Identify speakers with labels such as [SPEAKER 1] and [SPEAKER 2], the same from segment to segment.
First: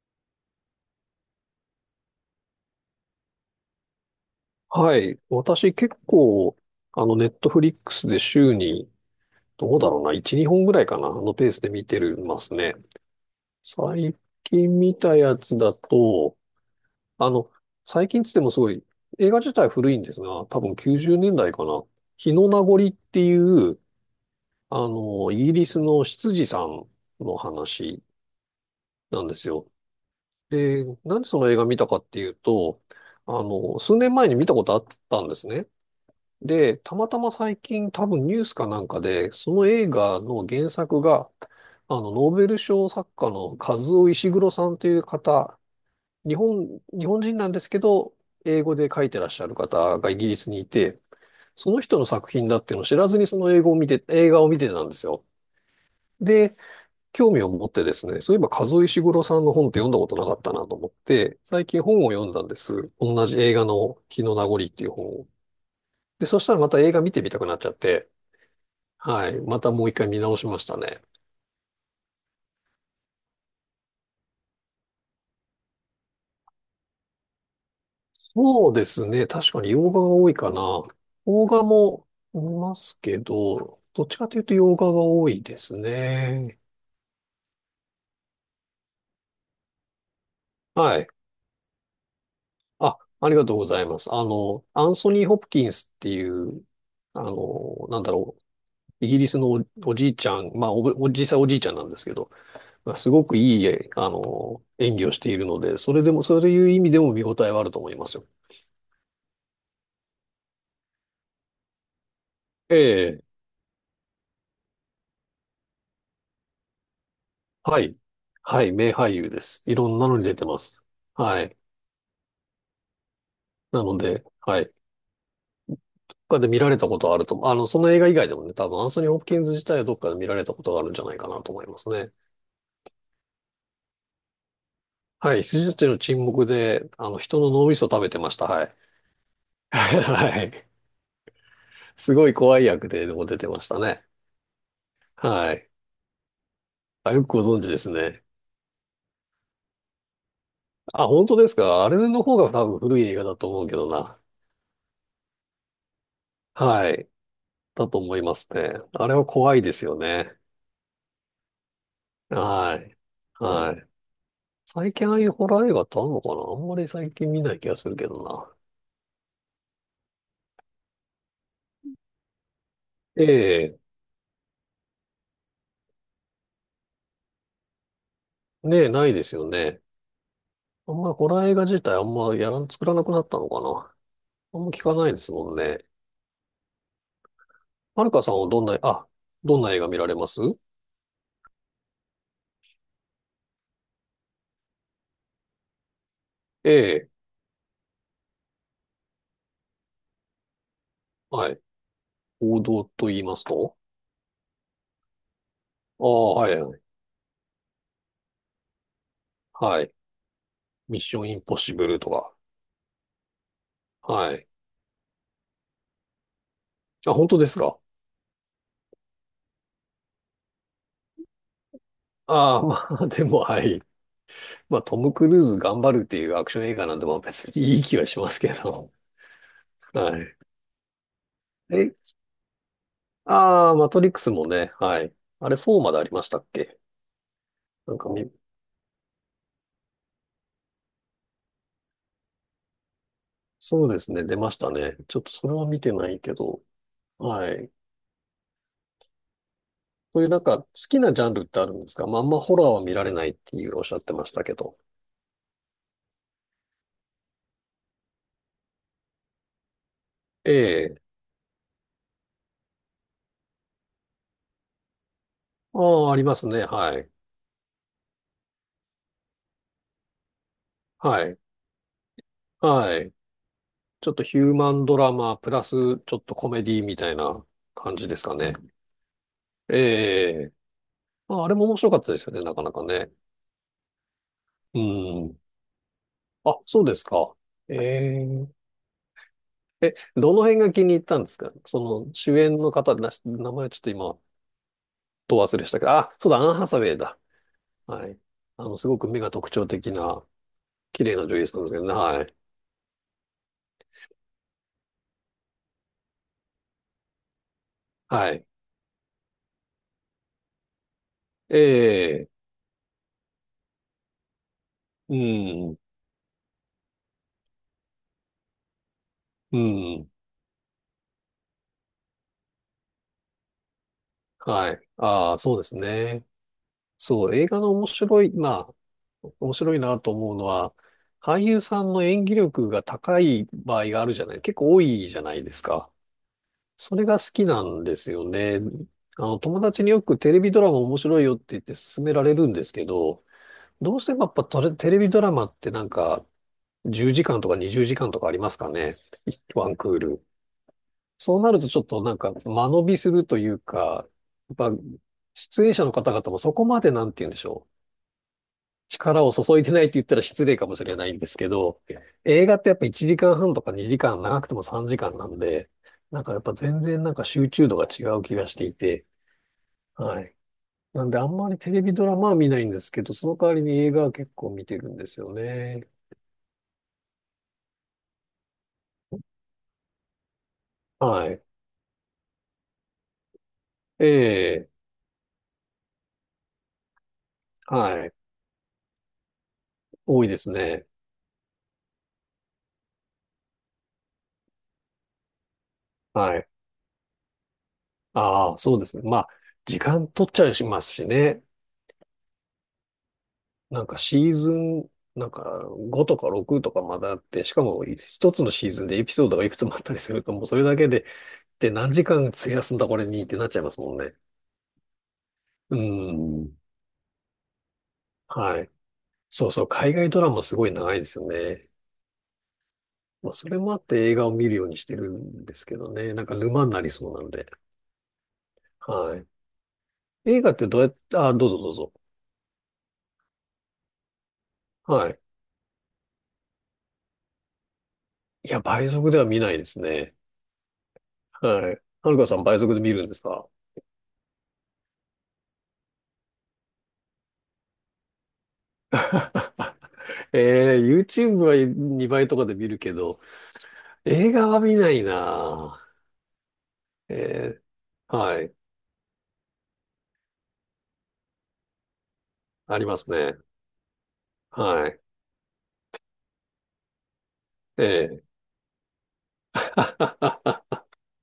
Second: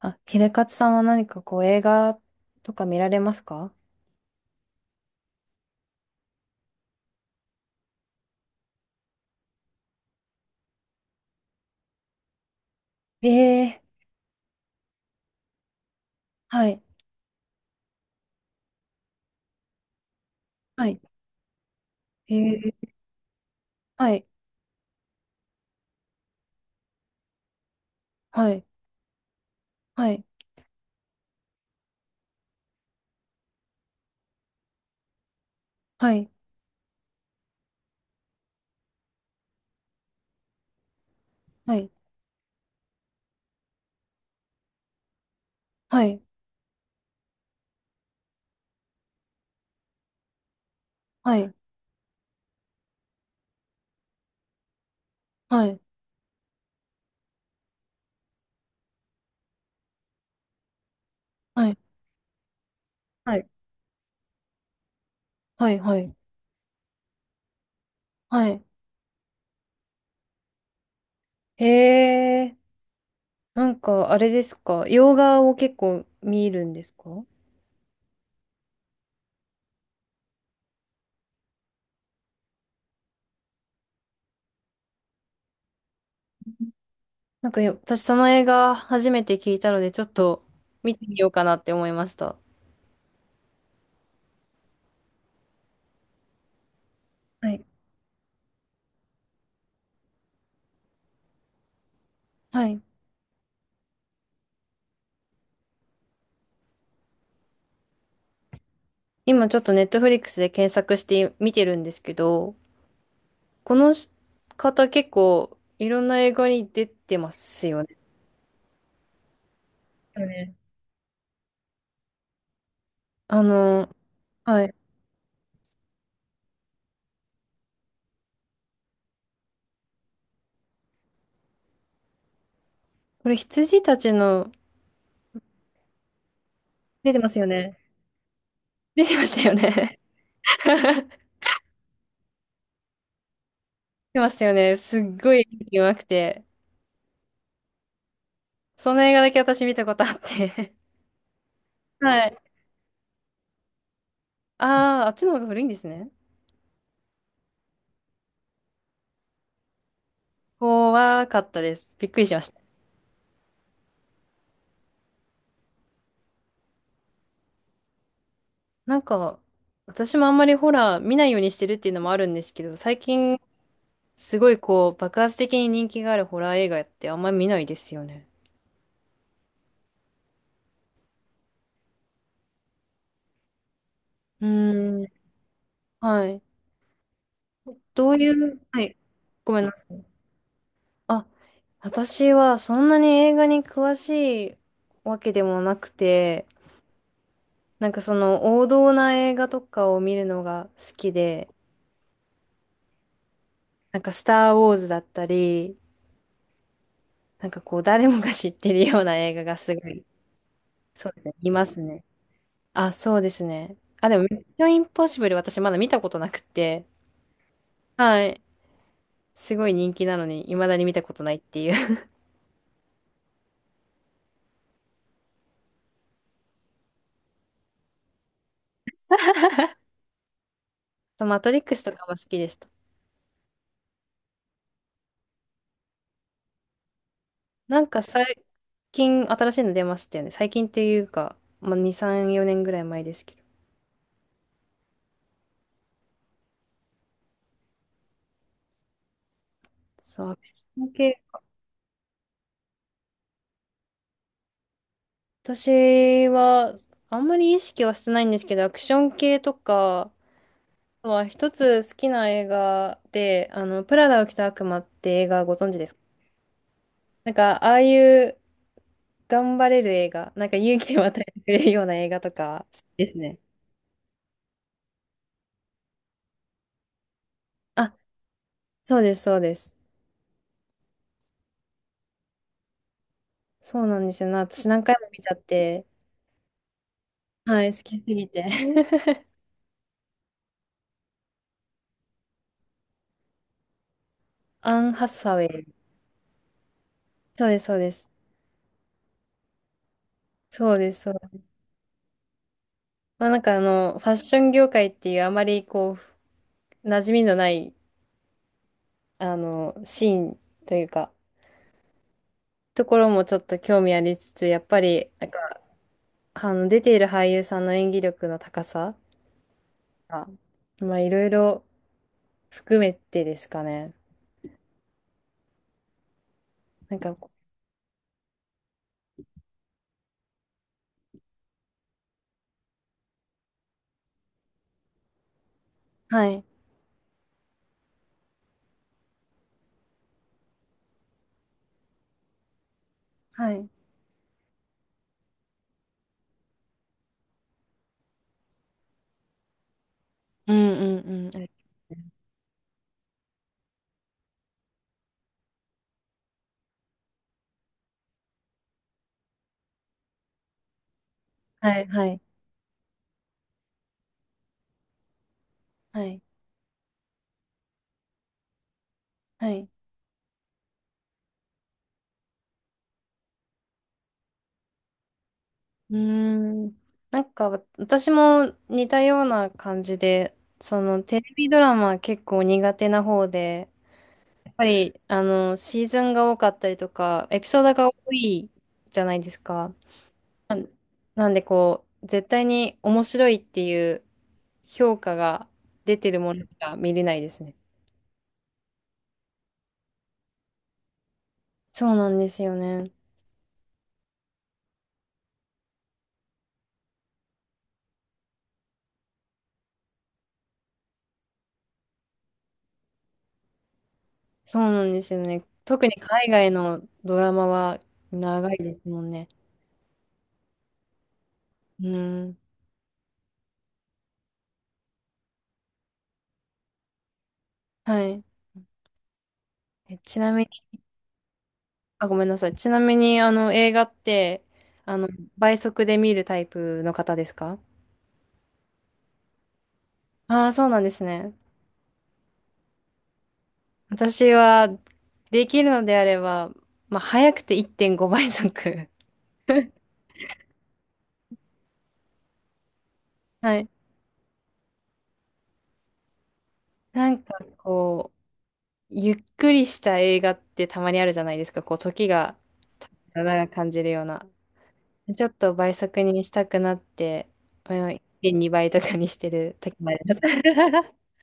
[SPEAKER 1] あ、秀勝さんは何かこう映画とか見られますか？
[SPEAKER 2] はい。私結構、ネットフリックスで週に、どうだろうな、1、2本ぐらいかな、あのペースで見てるますね。
[SPEAKER 1] ええー。
[SPEAKER 2] 最近見たやつだと、
[SPEAKER 1] はい。
[SPEAKER 2] あの、最近つってもすごい、映画自体古いんですが、多分
[SPEAKER 1] はい。
[SPEAKER 2] 90年代かな。日の名
[SPEAKER 1] え
[SPEAKER 2] 残っ
[SPEAKER 1] え。
[SPEAKER 2] ていう、
[SPEAKER 1] はい。
[SPEAKER 2] イギリスの執事さんの話
[SPEAKER 1] はい。
[SPEAKER 2] なんですよ。
[SPEAKER 1] はい。
[SPEAKER 2] で、なんでその映画見たかっていうと、数年前に見たことあったんですね。
[SPEAKER 1] はい。
[SPEAKER 2] で、たまたま最近多分ニュースかなんかで、その映画の原作が、ノーベル賞作家のカズオ・イシグロさんという方、
[SPEAKER 1] はい。
[SPEAKER 2] 日本人なんですけど、英語で書いてらっしゃる方がイギリスにいて、
[SPEAKER 1] はい。
[SPEAKER 2] その人の作品だっていうのを知らずにその英語を見て、映画を見てたんですよ。
[SPEAKER 1] はい。
[SPEAKER 2] で、興味を持ってですね、そういえばカズオ・イシグロさんの本って読んだことなかったなと思って、最
[SPEAKER 1] はい。
[SPEAKER 2] 近本を読んだんです。同
[SPEAKER 1] は
[SPEAKER 2] じ
[SPEAKER 1] い。
[SPEAKER 2] 映画の「火の名残」っていう本を。
[SPEAKER 1] はい。はい。はい。
[SPEAKER 2] で、そしたらまた映画見てみたくなっちゃって、
[SPEAKER 1] はい。
[SPEAKER 2] はい。またもう一回見直しましたね。
[SPEAKER 1] ええ。なんかあれですか？洋画を結構見るんですか？
[SPEAKER 2] そうですね。確かに洋画が多いかな。邦画も見ますけど、どっちかというと洋画が多いですね。
[SPEAKER 1] なんかよ私その映画初めて聞いたのでちょっと見
[SPEAKER 2] は
[SPEAKER 1] て
[SPEAKER 2] い。
[SPEAKER 1] みようかなって思いました。
[SPEAKER 2] あ、ありがとうございます。あの、アンソニー・ホプキンスっていう、
[SPEAKER 1] はい、
[SPEAKER 2] なんだろう。イギリスのおじいちゃん、まあ実際おじいちゃんなんですけど、
[SPEAKER 1] はい。
[SPEAKER 2] まあ、すごくいい、えあの、演技をしているので、それでも、そういう意味でも見応えはあると思いますよ。
[SPEAKER 1] 今ちょっとネットフリックスで検索して見てるんですけど、
[SPEAKER 2] ええ
[SPEAKER 1] この方結構いろんな映画に出てます
[SPEAKER 2] は
[SPEAKER 1] よね。
[SPEAKER 2] い。はい。名俳優です。いろんなの
[SPEAKER 1] だ
[SPEAKER 2] に
[SPEAKER 1] よ
[SPEAKER 2] 出て
[SPEAKER 1] ね。
[SPEAKER 2] ます。はい。
[SPEAKER 1] あ
[SPEAKER 2] な
[SPEAKER 1] の、
[SPEAKER 2] ので、は
[SPEAKER 1] は
[SPEAKER 2] い。
[SPEAKER 1] い。
[SPEAKER 2] 他で見られたことはあると思う。あの、その映画以外でもね、多分アンソニー・ホプキンズ自体はどっかで見られたことがあるんじゃないかなと思いますね。
[SPEAKER 1] これ羊たちの、
[SPEAKER 2] はい。羊たちの沈黙で、あ
[SPEAKER 1] 出て
[SPEAKER 2] の、
[SPEAKER 1] ます
[SPEAKER 2] 人
[SPEAKER 1] よ
[SPEAKER 2] の脳み
[SPEAKER 1] ね。
[SPEAKER 2] そ食べてました。はい。
[SPEAKER 1] 出てましたよ ね。
[SPEAKER 2] はい。
[SPEAKER 1] 出
[SPEAKER 2] すごい怖い役で、でも出てましたね。
[SPEAKER 1] てましたよね。すっごい
[SPEAKER 2] は
[SPEAKER 1] 演
[SPEAKER 2] い。
[SPEAKER 1] 技うまくて。
[SPEAKER 2] あ、よくご存知ですね。
[SPEAKER 1] その映画だけ私見たことあって。
[SPEAKER 2] あ、本当ですか。あれ の
[SPEAKER 1] は
[SPEAKER 2] 方が
[SPEAKER 1] い。
[SPEAKER 2] 多分古い映画だと思うけどな。
[SPEAKER 1] ああ、あっちの方が古いんですね。
[SPEAKER 2] はい。だと思いますね。あれは怖いですよね。
[SPEAKER 1] 怖かったです。びっくりしました。
[SPEAKER 2] はい。はい。最近ああいうホラー映画ってあんのかな、あんまり最近見ない気がするけどな。
[SPEAKER 1] なんか、私もあんまりホラー見ないようにしてるっていうのもあるんですけど、最
[SPEAKER 2] え
[SPEAKER 1] 近
[SPEAKER 2] え、
[SPEAKER 1] すごいこう、爆発的に人気があるホラー映画ってあんまり見ないですよね。
[SPEAKER 2] ねえ、ないですよね。あんまりホラー映画自体あんまやらん、作らなくなったのかな、
[SPEAKER 1] う
[SPEAKER 2] あんま聞か
[SPEAKER 1] ー
[SPEAKER 2] な
[SPEAKER 1] ん、
[SPEAKER 2] いですもんね。
[SPEAKER 1] はい。
[SPEAKER 2] は
[SPEAKER 1] ど
[SPEAKER 2] る
[SPEAKER 1] う
[SPEAKER 2] か
[SPEAKER 1] い
[SPEAKER 2] さんは
[SPEAKER 1] う、はい、ご
[SPEAKER 2] ど
[SPEAKER 1] め
[SPEAKER 2] ん
[SPEAKER 1] んな
[SPEAKER 2] な映
[SPEAKER 1] さ
[SPEAKER 2] 画見
[SPEAKER 1] い。
[SPEAKER 2] られます？
[SPEAKER 1] あ、私はそんなに映画に詳しいわけでもなくて、
[SPEAKER 2] ええ、
[SPEAKER 1] なんかその王道な映画とかを見るのが好きで、
[SPEAKER 2] はい。王道と言いますと？
[SPEAKER 1] なんかスター・ウォーズだったり、
[SPEAKER 2] ああ、はい、はい。
[SPEAKER 1] なんかこう誰もが知ってるような映画がすご
[SPEAKER 2] はい。
[SPEAKER 1] い、
[SPEAKER 2] ミッ
[SPEAKER 1] そう
[SPEAKER 2] シ
[SPEAKER 1] で
[SPEAKER 2] ョ
[SPEAKER 1] す
[SPEAKER 2] ン
[SPEAKER 1] ね、
[SPEAKER 2] イン
[SPEAKER 1] い
[SPEAKER 2] ポッ
[SPEAKER 1] ま
[SPEAKER 2] シ
[SPEAKER 1] す
[SPEAKER 2] ブル
[SPEAKER 1] ね。
[SPEAKER 2] とか。
[SPEAKER 1] あ、そうですね。あ、でも、ミ
[SPEAKER 2] は
[SPEAKER 1] ッ
[SPEAKER 2] い。
[SPEAKER 1] ション・インポッシブル私まだ見たことなくて、
[SPEAKER 2] あ、本当ですか？
[SPEAKER 1] はい。すごい人気なのに、未だに見たことないっていう。
[SPEAKER 2] ああ、まあ、でも、はい。まあ、トム・クルーズ頑張るっていうアクション映画なんで、まあ別にいい気はしますけど。はい。
[SPEAKER 1] そうマトリックス
[SPEAKER 2] え、
[SPEAKER 1] とかも好きでした。
[SPEAKER 2] ああ、マトリックスもね、はい。あれ4までありましたっけ？
[SPEAKER 1] なん
[SPEAKER 2] なん
[SPEAKER 1] か
[SPEAKER 2] かみ、
[SPEAKER 1] 最近新しいの出ましたよね。最近っていうか、まあ、2、3、4年ぐらい前ですけど。
[SPEAKER 2] そうですね、出ましたね。ちょっとそれは見てないけど、はい。そう
[SPEAKER 1] そ
[SPEAKER 2] いう
[SPEAKER 1] う、ア
[SPEAKER 2] な
[SPEAKER 1] ク
[SPEAKER 2] ん
[SPEAKER 1] シ
[SPEAKER 2] か好
[SPEAKER 1] ョン
[SPEAKER 2] きなジ
[SPEAKER 1] 系。
[SPEAKER 2] ャンルってあるんですか？まあ、あんまホラーは見られないっていうおっしゃってましたけど。
[SPEAKER 1] 私は、あんまり意識はしてないんですけど、アクション系とか
[SPEAKER 2] ええ。
[SPEAKER 1] は、一つ好きな映画で、プラダを着た悪魔って映画ご存知
[SPEAKER 2] あ
[SPEAKER 1] ですか？
[SPEAKER 2] あ、ありますね、はい。
[SPEAKER 1] なんか、ああいう頑張れる映画、なんか勇気を与
[SPEAKER 2] は
[SPEAKER 1] えて
[SPEAKER 2] い。
[SPEAKER 1] くれるような映画とか、好き
[SPEAKER 2] は
[SPEAKER 1] で
[SPEAKER 2] い。
[SPEAKER 1] すね。
[SPEAKER 2] ちょっとヒューマンドラマ、プラスちょっとコメディみたいな
[SPEAKER 1] あ、
[SPEAKER 2] 感じですかね。
[SPEAKER 1] そうです、そうです。
[SPEAKER 2] ええ。まあ、あれも面白かったですよね、なかなかね。
[SPEAKER 1] そうなんですよな。私
[SPEAKER 2] う
[SPEAKER 1] 何回も見ちゃっ
[SPEAKER 2] ん。
[SPEAKER 1] て、
[SPEAKER 2] あ、そうですか。
[SPEAKER 1] はい、
[SPEAKER 2] え
[SPEAKER 1] 好きすぎて。
[SPEAKER 2] え。え、どの辺が気に入ったんですか？その主演の方、名前ちょっと今、
[SPEAKER 1] アン・ハサ
[SPEAKER 2] ど
[SPEAKER 1] ウ
[SPEAKER 2] 忘
[SPEAKER 1] ェ
[SPEAKER 2] れ
[SPEAKER 1] イ。
[SPEAKER 2] したけど、あ、そうだ、アン・ハサウェイだ。
[SPEAKER 1] そうです、そうで
[SPEAKER 2] は
[SPEAKER 1] す。
[SPEAKER 2] い。あの、すごく目が特徴的な、
[SPEAKER 1] そうです、
[SPEAKER 2] 綺
[SPEAKER 1] そう
[SPEAKER 2] 麗な女
[SPEAKER 1] です。
[SPEAKER 2] 優さんですけどね。はい。
[SPEAKER 1] まあなんかファッション業界っていうあまりこう、馴染みのない、
[SPEAKER 2] はい。
[SPEAKER 1] シーンというか、
[SPEAKER 2] ええ、
[SPEAKER 1] ところもちょっと興味ありつつ、やっぱり、
[SPEAKER 2] う
[SPEAKER 1] なんか、
[SPEAKER 2] ん、
[SPEAKER 1] 出ている俳優さんの演技力の高さ
[SPEAKER 2] うん。
[SPEAKER 1] が、まあいろいろ含めてですかね。
[SPEAKER 2] はい。ああ、そうですね。
[SPEAKER 1] なんか、
[SPEAKER 2] そう、映画の面白い、まあ、面白いなと思うのは、俳優さんの演技力が高い場合があるじゃない、結構多いじゃないですか。
[SPEAKER 1] はい、
[SPEAKER 2] それが好きなんですよね。あの、友達によくテレビドラマ面白いよって言って勧められるんですけど、
[SPEAKER 1] はい。
[SPEAKER 2] どうしてもやっぱテレビドラマってなんか10時間とか20時間とかありますかね。ワンクール。
[SPEAKER 1] うんうんう
[SPEAKER 2] そう
[SPEAKER 1] ん。
[SPEAKER 2] なるとちょっとなんか間延びするというか、やっぱ出演者の方々もそこまでなんて言うんでしょう。力を注いでないって言ったら失礼かもしれないんですけ
[SPEAKER 1] は
[SPEAKER 2] ど、
[SPEAKER 1] い、はい、
[SPEAKER 2] 映画ってやっぱ1時間半とか2時間、長くても3時間なんで、
[SPEAKER 1] は
[SPEAKER 2] な
[SPEAKER 1] い、
[SPEAKER 2] んかやっぱ全然なんか集中度が違う気がしていて、
[SPEAKER 1] はい。
[SPEAKER 2] はい。なんであんまりテレビドラマは見ないんですけど、その代わりに映画は結構見てるんですよね。
[SPEAKER 1] うーん。なんか私も似たような感じで、そのテ
[SPEAKER 2] は
[SPEAKER 1] レ
[SPEAKER 2] い。
[SPEAKER 1] ビドラマ結構苦手な方で、
[SPEAKER 2] え
[SPEAKER 1] やっぱ
[SPEAKER 2] え、
[SPEAKER 1] りあのシーズンが多かったりとか、エピソードが
[SPEAKER 2] は
[SPEAKER 1] 多
[SPEAKER 2] い。
[SPEAKER 1] いじゃないですか。
[SPEAKER 2] 多いです
[SPEAKER 1] なん
[SPEAKER 2] ね。
[SPEAKER 1] なんでこう、絶対に面白いっていう評価が出てるも
[SPEAKER 2] は
[SPEAKER 1] のし
[SPEAKER 2] い。
[SPEAKER 1] か見れないですね。
[SPEAKER 2] ああ、そうですね。まあ、時間取っちゃいますしね。
[SPEAKER 1] そうなんですよね。
[SPEAKER 2] なんかシーズン、なんか5とか6とかまだあって、しかも一つのシーズンでエピソードがいくつもあったりすると、もうそれだけで、で、何時間費やすんだこれにってなっちゃいますもんね。
[SPEAKER 1] そうなんですよね。
[SPEAKER 2] う
[SPEAKER 1] 特に海
[SPEAKER 2] ん。
[SPEAKER 1] 外
[SPEAKER 2] ん。
[SPEAKER 1] のドラマは長い
[SPEAKER 2] はい。
[SPEAKER 1] ですもんね。
[SPEAKER 2] そうそう、海外ドラマすごい長いですよね。
[SPEAKER 1] うん。
[SPEAKER 2] まあ、それもあって映画を見るようにしてるんですけどね。なんか沼になりそうなので。
[SPEAKER 1] はい。
[SPEAKER 2] は
[SPEAKER 1] ち
[SPEAKER 2] い。
[SPEAKER 1] な
[SPEAKER 2] 映
[SPEAKER 1] み
[SPEAKER 2] 画ってどうやって、あ、どうぞどうぞ。
[SPEAKER 1] あ、ごめんなさい。ちなみに、映画って、あの、
[SPEAKER 2] はい。
[SPEAKER 1] 倍速で見るタイプの方ですか？
[SPEAKER 2] いや、倍速では見ないですね。
[SPEAKER 1] ああー、そうなんですね。
[SPEAKER 2] はい。はるかさん倍速で見るんですか？
[SPEAKER 1] 私は、できるのであれば、まあ、早くて1.5倍速。
[SPEAKER 2] えー、YouTube は2倍とかで見るけど、
[SPEAKER 1] はい。
[SPEAKER 2] 映画は見ないな
[SPEAKER 1] な
[SPEAKER 2] ぁ。
[SPEAKER 1] んか、
[SPEAKER 2] え
[SPEAKER 1] こ
[SPEAKER 2] ー、
[SPEAKER 1] う、
[SPEAKER 2] はい。
[SPEAKER 1] ゆっくりした映画ってたまにあるじゃないですか。こう、時が
[SPEAKER 2] ありますね。
[SPEAKER 1] 長く感じるような。
[SPEAKER 2] はい。
[SPEAKER 1] ちょっと倍速にしたくなって、う
[SPEAKER 2] え
[SPEAKER 1] ん、
[SPEAKER 2] え
[SPEAKER 1] 1.2倍とかにしてる時もあります。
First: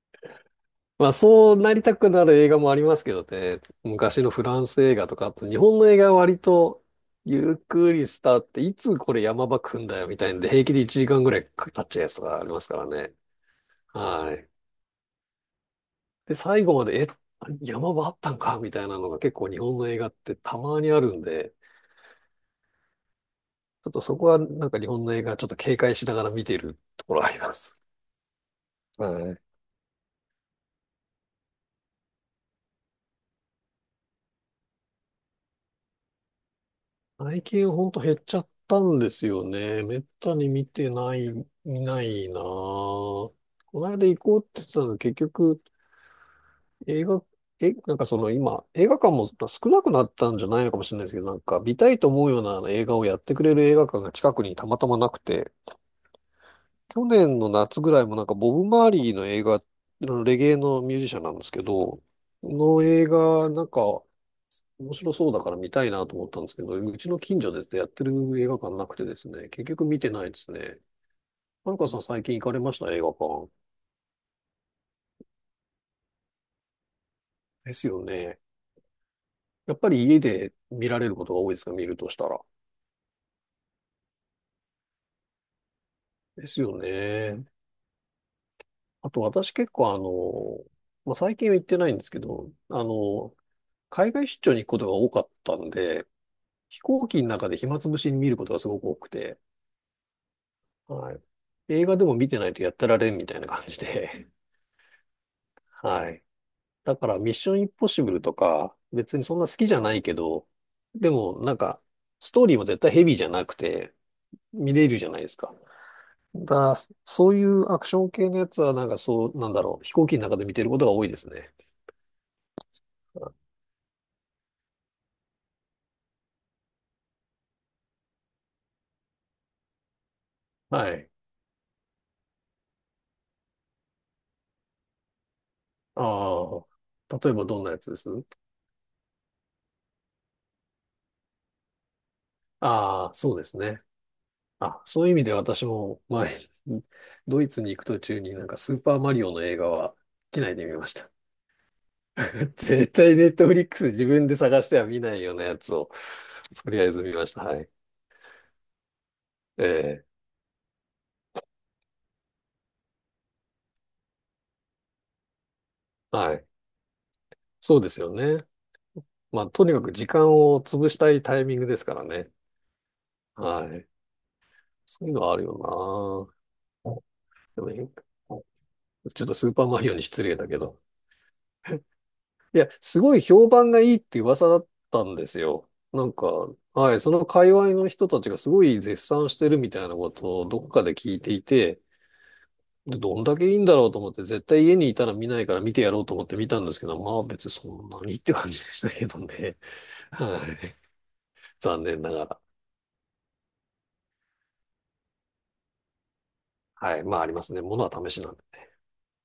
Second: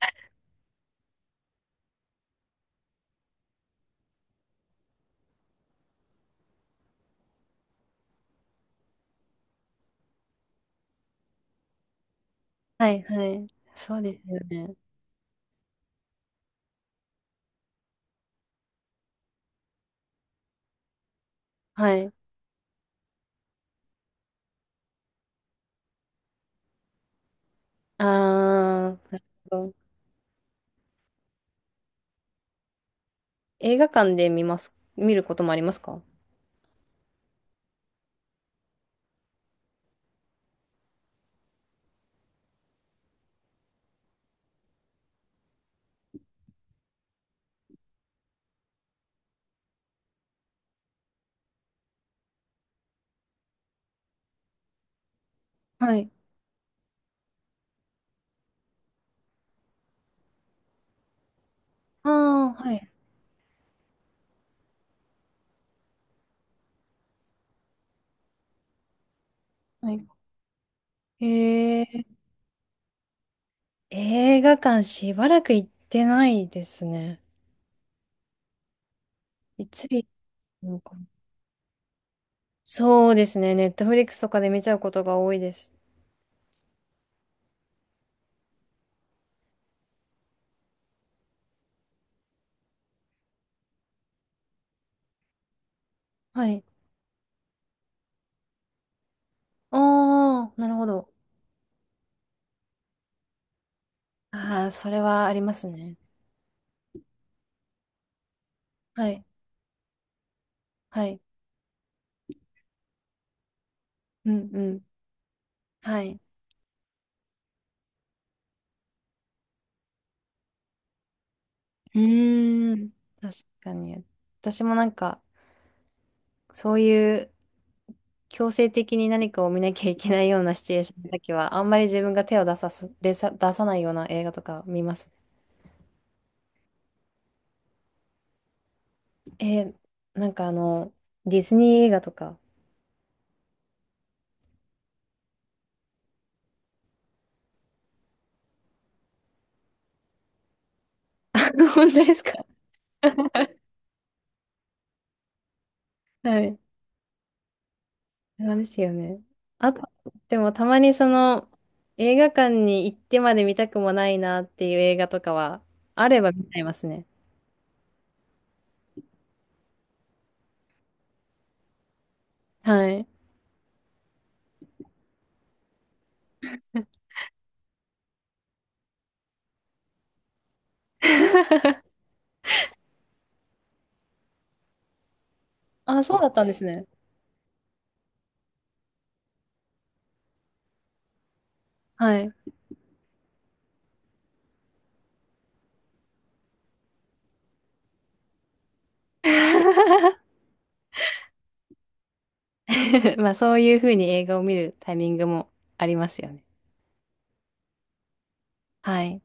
[SPEAKER 2] まあ、そうなりたくなる映画もありますけどね。昔のフランス映画とか、あと日本の映画は割と、ゆっくりスタートっていつこれ山場来んだよみたいんで、平気で1時間ぐらい経っちゃうやつとかありますから
[SPEAKER 1] はい、
[SPEAKER 2] ね。
[SPEAKER 1] はい。そうです
[SPEAKER 2] は
[SPEAKER 1] よ
[SPEAKER 2] い。
[SPEAKER 1] ね。
[SPEAKER 2] で、最後まで山場あったんかみたいなのが結構日本の映画ってたまにあるんで、
[SPEAKER 1] はい。
[SPEAKER 2] ちょっとそこはなんか日本の映画ちょっと警戒しながら見ているところあります。
[SPEAKER 1] ああ、なる
[SPEAKER 2] はい。
[SPEAKER 1] ほど。映画館で見ます、見ることもありますか？
[SPEAKER 2] 最近ほんと減っちゃったんですよね。めったに見てない、見ないなぁ。この間行こうって言ってたの、結局映画、え、なんかその今、映画館も少なくなったんじゃないのかもしれないですけど、なんか見たいと思うようなあの映画をやってくれる映画館が近くにたまたまなくて、
[SPEAKER 1] はい。
[SPEAKER 2] 去年の夏ぐらいもなんかボブ・マーリーの映画、あのレゲエのミュージシャンなんですけど、
[SPEAKER 1] ああは
[SPEAKER 2] の
[SPEAKER 1] い。
[SPEAKER 2] 映画、なんか面白そうだから見たいなと思ったんですけど、うちの近所でやってる映画館なくてですね、結局
[SPEAKER 1] は
[SPEAKER 2] 見
[SPEAKER 1] い。
[SPEAKER 2] てないですね。はる
[SPEAKER 1] へ
[SPEAKER 2] かさん
[SPEAKER 1] え、
[SPEAKER 2] 最近行かれました？映画館。
[SPEAKER 1] 映画館しばらく行ってないですね。
[SPEAKER 2] ですよね。
[SPEAKER 1] い
[SPEAKER 2] やっ
[SPEAKER 1] つ
[SPEAKER 2] ぱり
[SPEAKER 1] 行っ
[SPEAKER 2] 家で
[SPEAKER 1] たの
[SPEAKER 2] 見
[SPEAKER 1] か
[SPEAKER 2] ら
[SPEAKER 1] な。
[SPEAKER 2] れることが多いですか？見るとしたら。
[SPEAKER 1] そうですね。ネットフリックスとかで見ちゃうことが多いです。
[SPEAKER 2] ですよね。あと私結構あの、まあ、最近は行ってないんですけど、あの、海外出張に行くことが多かったんで、
[SPEAKER 1] はい。
[SPEAKER 2] 飛行機の中で暇つぶしに見ることがすごく多くて、
[SPEAKER 1] ああ、なるほど。
[SPEAKER 2] はい。映画でも見てないとやってられんみたいな感じで、
[SPEAKER 1] ああ、それはありま すね。
[SPEAKER 2] はい。だからミッションインポッシブルとか、
[SPEAKER 1] は
[SPEAKER 2] 別に
[SPEAKER 1] い。
[SPEAKER 2] そんな好きじゃないけど、
[SPEAKER 1] は
[SPEAKER 2] で
[SPEAKER 1] い。
[SPEAKER 2] もなんか、ストーリーも絶対ヘビーじゃなくて、
[SPEAKER 1] うんう
[SPEAKER 2] 見
[SPEAKER 1] ん。
[SPEAKER 2] れるじゃないですか。
[SPEAKER 1] はい。
[SPEAKER 2] だ、そういうアクション系のやつはなんかそう、なんだろう、飛行機の中で見てることが多いですね。
[SPEAKER 1] うーん。確かに。私もなんか、そういう強制的に何かを見なきゃいけないようなシチュエー
[SPEAKER 2] は
[SPEAKER 1] ションの
[SPEAKER 2] い。
[SPEAKER 1] 時は、あんまり自分が手を出さす、出さ、出さないような映画とか見ますね。
[SPEAKER 2] ああ、例えばどんなやつです？
[SPEAKER 1] えーなんかディズニー映画とか。
[SPEAKER 2] ああ、そうですね。あ、そういう意味で私も前、ドイツに行く途中になんかスーパーマリオの映画は機内で見ました。
[SPEAKER 1] 本当ですか？
[SPEAKER 2] 絶対ネットフリックス自分で探しては見ないようなやつを
[SPEAKER 1] はい。
[SPEAKER 2] とりあえず見ました。はい。
[SPEAKER 1] なんですよね。
[SPEAKER 2] え
[SPEAKER 1] あと、
[SPEAKER 2] え、
[SPEAKER 1] でもたまにその、映画館に行ってまで見たくもないなっていう映画とかは、あれば
[SPEAKER 2] は
[SPEAKER 1] 見
[SPEAKER 2] い。
[SPEAKER 1] ちゃいますね。
[SPEAKER 2] そうですよね。まあ、とにかく時間を潰したいタイミングですからね。
[SPEAKER 1] はい。
[SPEAKER 2] はい。そういうのはあるよな。でもねちょっとスーパーマリオに失礼だけど。いや、すごい評判がいいって噂だったんですよ。
[SPEAKER 1] あ、
[SPEAKER 2] なん
[SPEAKER 1] そう
[SPEAKER 2] か、
[SPEAKER 1] だったんですね。
[SPEAKER 2] はい、その界隈の人たちがすごい絶賛してるみたいなことをどっかで聞いていて、
[SPEAKER 1] はい。
[SPEAKER 2] でどんだけいいんだろうと思って、絶対家にいたら見ないから見てやろうと思って見たんですけど、まあ別にそんなにって感じでしたけどね。は い。残念ながら。
[SPEAKER 1] まあそういうふうに映画を見るタイミングもありますよね。
[SPEAKER 2] はい。まあ、ありますね。ものは試しなんで。
[SPEAKER 1] はい。